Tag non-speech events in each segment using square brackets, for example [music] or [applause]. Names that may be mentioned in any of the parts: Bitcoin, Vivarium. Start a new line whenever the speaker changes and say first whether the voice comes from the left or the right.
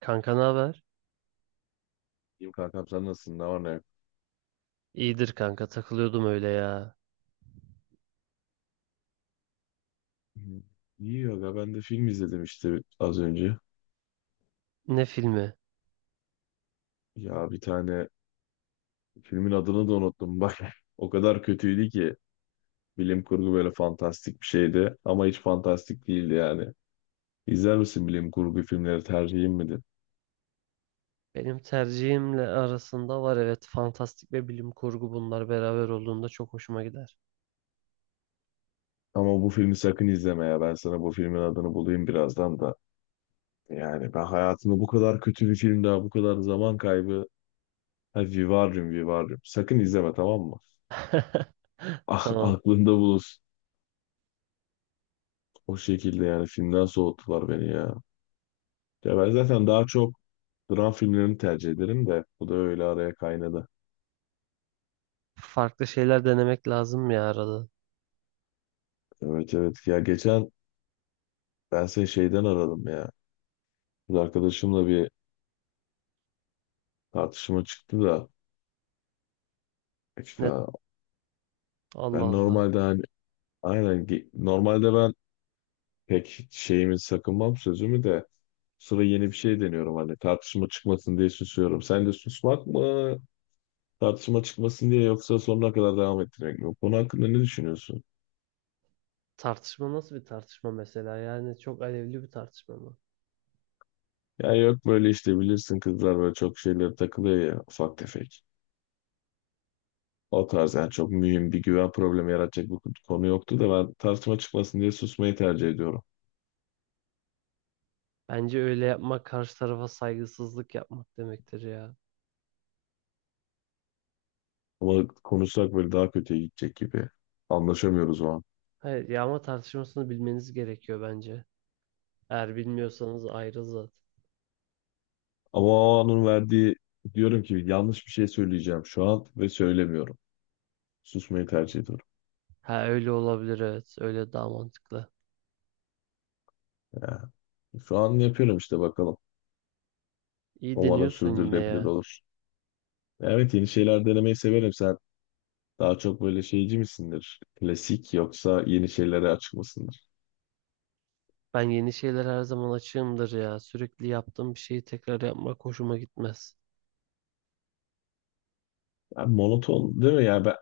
right: Kanka ne haber?
left: İyiyim kankam, sen nasılsın? Ne var ne yok?
right: İyidir kanka takılıyordum öyle ya.
left: Hmm, İyi aga, ben de film izledim işte az önce.
right: Ne filmi?
left: Ya bir tane filmin adını da unuttum bak. [laughs] O kadar kötüydü ki. Bilim kurgu, böyle fantastik bir şeydi ama hiç fantastik değildi yani. İzler misin, bilim kurgu filmleri tercihin midir?
right: Benim tercihimle arasında var, evet, fantastik ve bilim kurgu bunlar beraber olduğunda çok hoşuma gider.
left: Ama bu filmi sakın izleme ya. Ben sana bu filmin adını bulayım birazdan da. Yani ben hayatımda bu kadar kötü bir film daha, bu kadar zaman kaybı. Ha, Vivarium, Vivarium. Sakın izleme, tamam mı?
right: [laughs]
left: Ah,
right: Tamam.
left: aklında bulunsun. O şekilde yani, filmden soğuttular beni ya. Ya ben zaten daha çok dram filmlerini tercih ederim de bu da öyle araya kaynadı.
right: Farklı şeyler denemek lazım ya arada.
left: Evet evet, ya geçen ben seni şeyden aradım ya. Kız arkadaşımla bir tartışma çıktı da işte,
right: Ne, Allah
left: ben
right: Allah.
left: normalde hani normalde ben pek şeyimi sakınmam, sözümü de. Sıra yeni bir şey deniyorum, hani tartışma çıkmasın diye susuyorum. Sen de susmak mı tartışma çıkmasın diye, yoksa sonuna kadar devam ettirmek mi? Bu konu hakkında ne düşünüyorsun?
right: Tartışma nasıl bir tartışma mesela? Yani çok alevli bir tartışma mı?
left: Ya yok, böyle işte bilirsin kızlar böyle çok şeylere takılıyor ya, ufak tefek. O tarz yani, çok mühim bir güven problemi yaratacak bir konu yoktu da ben tartışma çıkmasın diye susmayı tercih ediyorum.
right: Bence öyle yapmak karşı tarafa saygısızlık yapmak demektir ya.
left: Ama konuşsak böyle daha kötüye gidecek gibi. Anlaşamıyoruz o an.
right: Hayır, yağma tartışmasını bilmeniz gerekiyor bence. Eğer bilmiyorsanız ayrı zaten.
left: Ama o anın verdiği, diyorum ki yanlış bir şey söyleyeceğim şu an, ve söylemiyorum. Susmayı tercih ediyorum.
right: Ha, öyle olabilir evet. Öyle daha mantıklı.
left: Ya, şu an yapıyorum işte, bakalım.
right: İyi
left: Umarım
right: deniyorsun yine
left: sürdürülebilir
right: ya.
left: olur. Evet, yeni şeyler denemeyi severim. Sen daha çok böyle şeyci misindir? Klasik, yoksa yeni şeylere açık mısındır?
right: Ben yeni şeyler her zaman açığımdır ya. Sürekli yaptığım bir şeyi tekrar yapmak hoşuma gitmez.
left: Yani monoton değil mi? Yani ben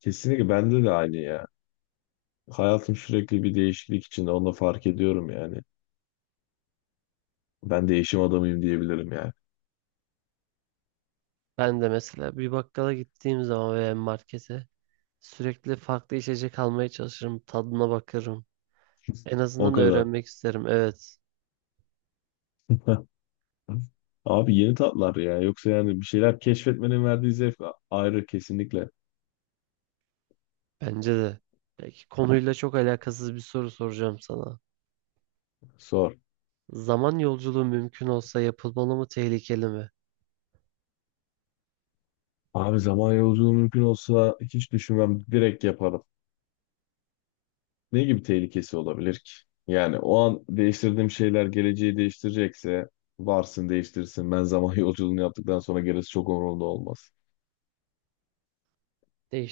left: kesinlikle, bende de aynı ya. Hayatım sürekli bir değişiklik içinde. Onu da fark ediyorum yani. Ben değişim adamıyım diyebilirim yani.
right: Ben de mesela bir bakkala gittiğim zaman veya markete sürekli farklı içecek almaya çalışırım. Tadına bakarım. En
left: O
right: azından
left: kadar.
right: öğrenmek isterim. Evet.
left: [laughs] Abi, yeni tatlar ya. Yoksa yani bir şeyler keşfetmenin verdiği zevk ayrı, kesinlikle.
right: Bence de. Peki konuyla çok alakasız bir soru soracağım sana.
left: Sor.
right: Zaman yolculuğu mümkün olsa yapılmalı mı, tehlikeli mi?
left: Abi, zaman yolculuğu mümkün olsa hiç düşünmem. Direkt yaparım. Ne gibi tehlikesi olabilir ki? Yani o an değiştirdiğim şeyler geleceği değiştirecekse, varsın değiştirsin. Ben zaman [laughs] yolculuğunu yaptıktan sonra gerisi çok umurumda olmaz.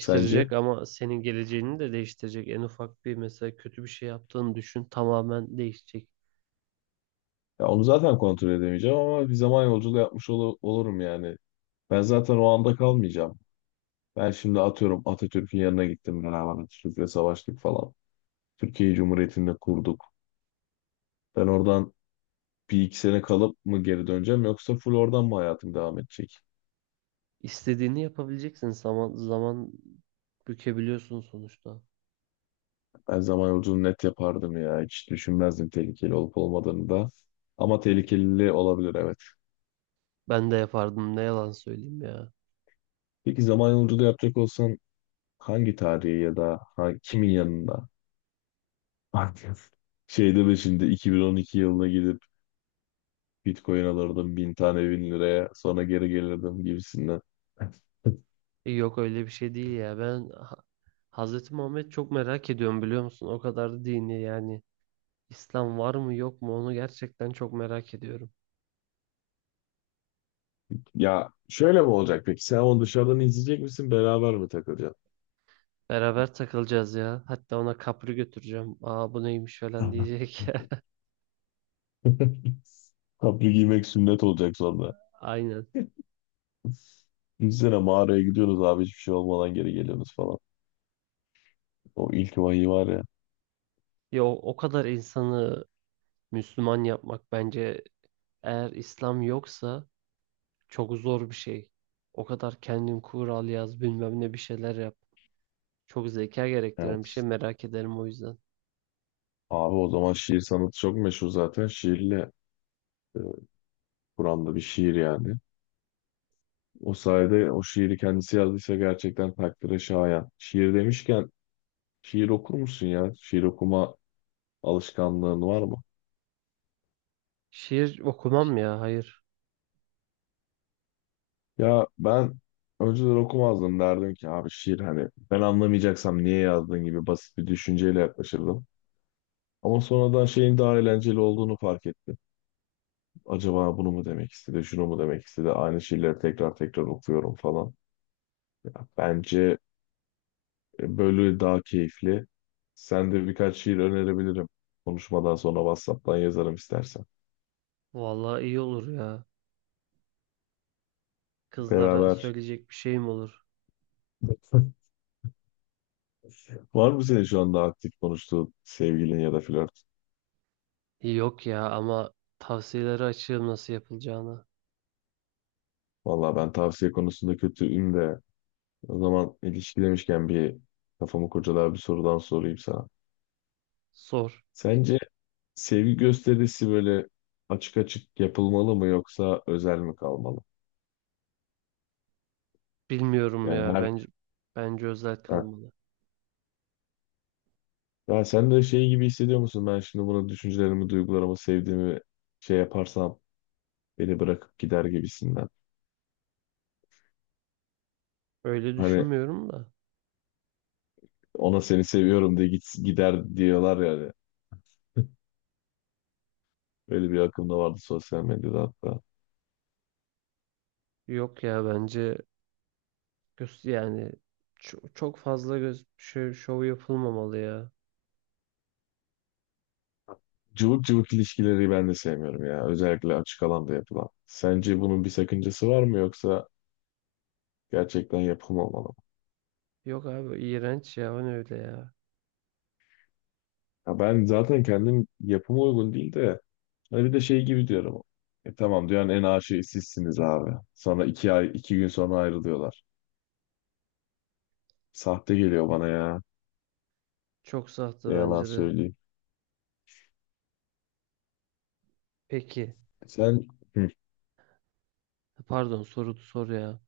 left: Sence?
right: ama senin geleceğini de değiştirecek. En ufak bir mesela kötü bir şey yaptığını düşün, tamamen değişecek.
left: Ya onu zaten kontrol edemeyeceğim, ama bir zaman yolculuğu yapmış olurum yani. Ben zaten o anda kalmayacağım. Ben şimdi atıyorum, Atatürk'ün yanına gittim, beraber Atatürk'le savaştık falan. Türkiye Cumhuriyeti'ni de kurduk. Ben oradan bir iki sene kalıp mı geri döneceğim, yoksa full oradan mı hayatım devam edecek?
right: İstediğini yapabileceksin. Zaman zaman bükebiliyorsun sonuçta.
left: Ben zaman yolculuğunu net yapardım ya. Hiç düşünmezdim tehlikeli olup olmadığını da. Ama tehlikeli olabilir, evet.
right: Ben de yapardım, ne yalan söyleyeyim ya.
left: Peki zaman yolculuğu yapacak olsan, hangi tarihi ya da kimin yanında? Bakın. Şey deme şimdi, 2012 yılına gidip Bitcoin alırdım bin tane, bin liraya, sonra geri gelirdim gibisinden.
right: Yok öyle bir şey değil ya. Ben Hazreti Muhammed çok merak ediyorum biliyor musun? O kadar da dini yani. İslam var mı yok mu onu gerçekten çok merak ediyorum.
left: Ya şöyle mi olacak peki? Sen onu dışarıdan izleyecek misin? Beraber mi takılacaksın?
right: Beraber takılacağız ya. Hatta ona kapri götüreceğim. Aa bu neymiş falan
left: Tamam.
right: diyecek.
left: Kapri giymek sünnet olacak sonra.
right: [laughs] Aynen.
left: Düşünsene, mağaraya gidiyorsunuz abi, hiçbir şey olmadan geri geliyorsunuz falan. O ilk vahiy var ya.
right: Ya o kadar insanı Müslüman yapmak bence, eğer İslam yoksa, çok zor bir şey. O kadar kendin kural yaz bilmem ne bir şeyler yap. Çok zeka gerektiren bir şey,
left: Evet.
right: merak ederim o yüzden.
left: Abi o zaman şiir sanatı çok meşhur zaten. Şiirle, e, Kur'an'da bir şiir yani. O sayede, o şiiri kendisi yazdıysa gerçekten takdire şayan. Şiir demişken, şiir okur musun ya? Şiir okuma alışkanlığın var mı?
right: Şiir okumam ya, hayır.
left: Ya ben önceden okumazdım, derdim ki abi şiir, hani ben anlamayacaksam niye yazdın gibi basit bir düşünceyle yaklaşırdım. Ama sonradan şeyin daha eğlenceli olduğunu fark ettim. Acaba bunu mu demek istedi, şunu mu demek istedi? Aynı şiirleri tekrar tekrar okuyorum falan. Ya bence böyle daha keyifli. Sen de birkaç şiir önerebilirim. Konuşmadan sonra WhatsApp'tan yazarım istersen.
right: Vallahi iyi olur ya. Kızlara
left: Beraber.
right: söyleyecek bir şeyim olur.
left: [laughs] Var mı senin şu anda aktif konuştuğun sevgilin ya da flört?
right: Yok ya, ama tavsiyeleri açığım nasıl yapılacağını.
left: Valla ben tavsiye konusunda kötüyüm de, o zaman ilişki demişken bir kafamı kurcalayan bir sorudan sorayım sana.
right: Sor.
left: Sence sevgi gösterisi böyle açık açık yapılmalı mı, yoksa özel mi kalmalı?
right: Bilmiyorum
left: Yani
right: ya, bence
left: her...
right: bence özel
left: Ha.
right: kalmalı.
left: Ya sen de şey gibi hissediyor musun? Ben şimdi buna düşüncelerimi, duygularımı, sevdiğimi şey yaparsam, beni bırakıp gider gibisinden.
right: Öyle
left: Hani
right: düşünmüyorum da.
left: ona seni seviyorum diye git, gider diyorlar yani. [laughs] Böyle bir akım da vardı sosyal medyada hatta.
right: Yok ya bence, Göz, yani çok fazla göz şov yapılmamalı ya.
left: Cıvık cıvık ilişkileri ben de sevmiyorum ya. Özellikle açık alanda yapılan. Sence bunun bir sakıncası var mı, yoksa gerçekten yapım olmalı mı?
right: Yok abi, iğrenç ya, o ne öyle ya.
left: Ya ben zaten kendim yapıma uygun değil de, hani bir de şey gibi diyorum. E tamam diyor yani, en aşığı sizsiniz abi. Sonra iki ay, iki gün sonra ayrılıyorlar. Sahte geliyor bana ya.
right: Çok sahte
left: Ne yalan
right: bence de.
left: söyleyeyim.
right: Peki,
left: Sen, hı,
right: pardon, soru sor ya.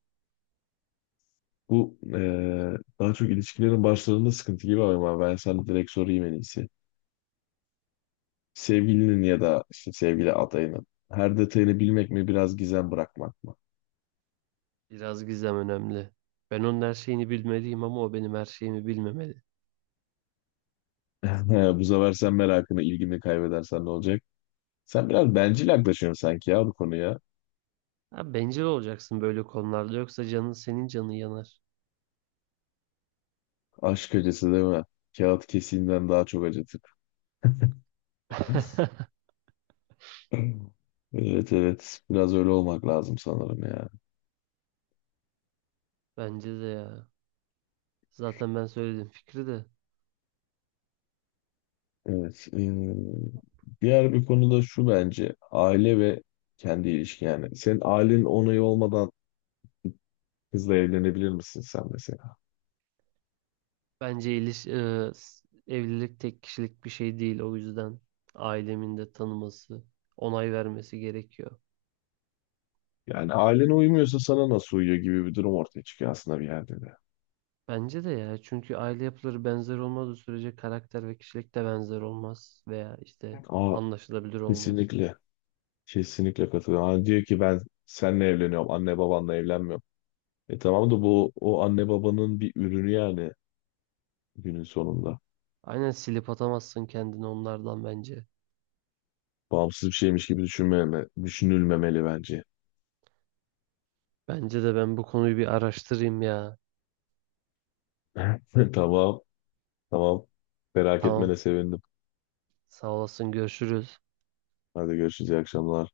left: bu daha çok ilişkilerin başlarında sıkıntı gibi, ama ben sana direkt sorayım en iyisi. Sevgilinin ya da işte sevgili adayının her detayını bilmek mi, biraz gizem bırakmak mı?
right: Biraz gizem önemli. Ben onun her şeyini bilmeliyim ama o benim her şeyimi bilmemeli.
left: [laughs] Bu sefer sen merakını, ilgini kaybedersen ne olacak? Sen biraz bencil yaklaşıyorsun sanki ya bu konuya.
right: Abi bencil olacaksın böyle konularda, yoksa canın, senin canın yanar.
left: Aşk acısı değil mi? Kağıt kesiğinden daha çok acıtır. [clears throat]
right: [laughs]
left: [laughs] Evet evet, biraz öyle olmak lazım sanırım ya.
right: Bence de ya. Zaten ben söyledim fikri de.
left: Evet. Diğer bir konu da şu, bence aile ve kendi ilişki yani. Senin ailenin onayı olmadan kızla evlenebilir misin sen mesela?
right: Bence evlilik tek kişilik bir şey değil, o yüzden ailemin de tanıması, onay vermesi gerekiyor.
left: Yani ailene uymuyorsa sana nasıl uyuyor gibi bir durum ortaya çıkıyor aslında bir yerde de.
right: Bence de ya, çünkü aile yapıları benzer olmadığı sürece karakter ve kişilik de benzer olmaz veya işte
left: Aa,
right: anlaşılabilir olmaz.
left: kesinlikle. Kesinlikle katılıyorum. Hani diyor ki, ben seninle evleniyorum, anne babanla evlenmiyorum. E tamam da, bu o anne babanın bir ürünü yani günün sonunda.
right: Aynen, silip atamazsın kendini onlardan bence.
left: Bağımsız bir şeymiş gibi düşünülmemeli bence.
right: Bence de, ben bu konuyu bir araştırayım ya.
left: [laughs] Tamam. Tamam. Merak
right: Tamam,
left: etmene sevindim.
right: sağ olasın, görüşürüz.
left: Hadi görüşürüz. İyi akşamlar.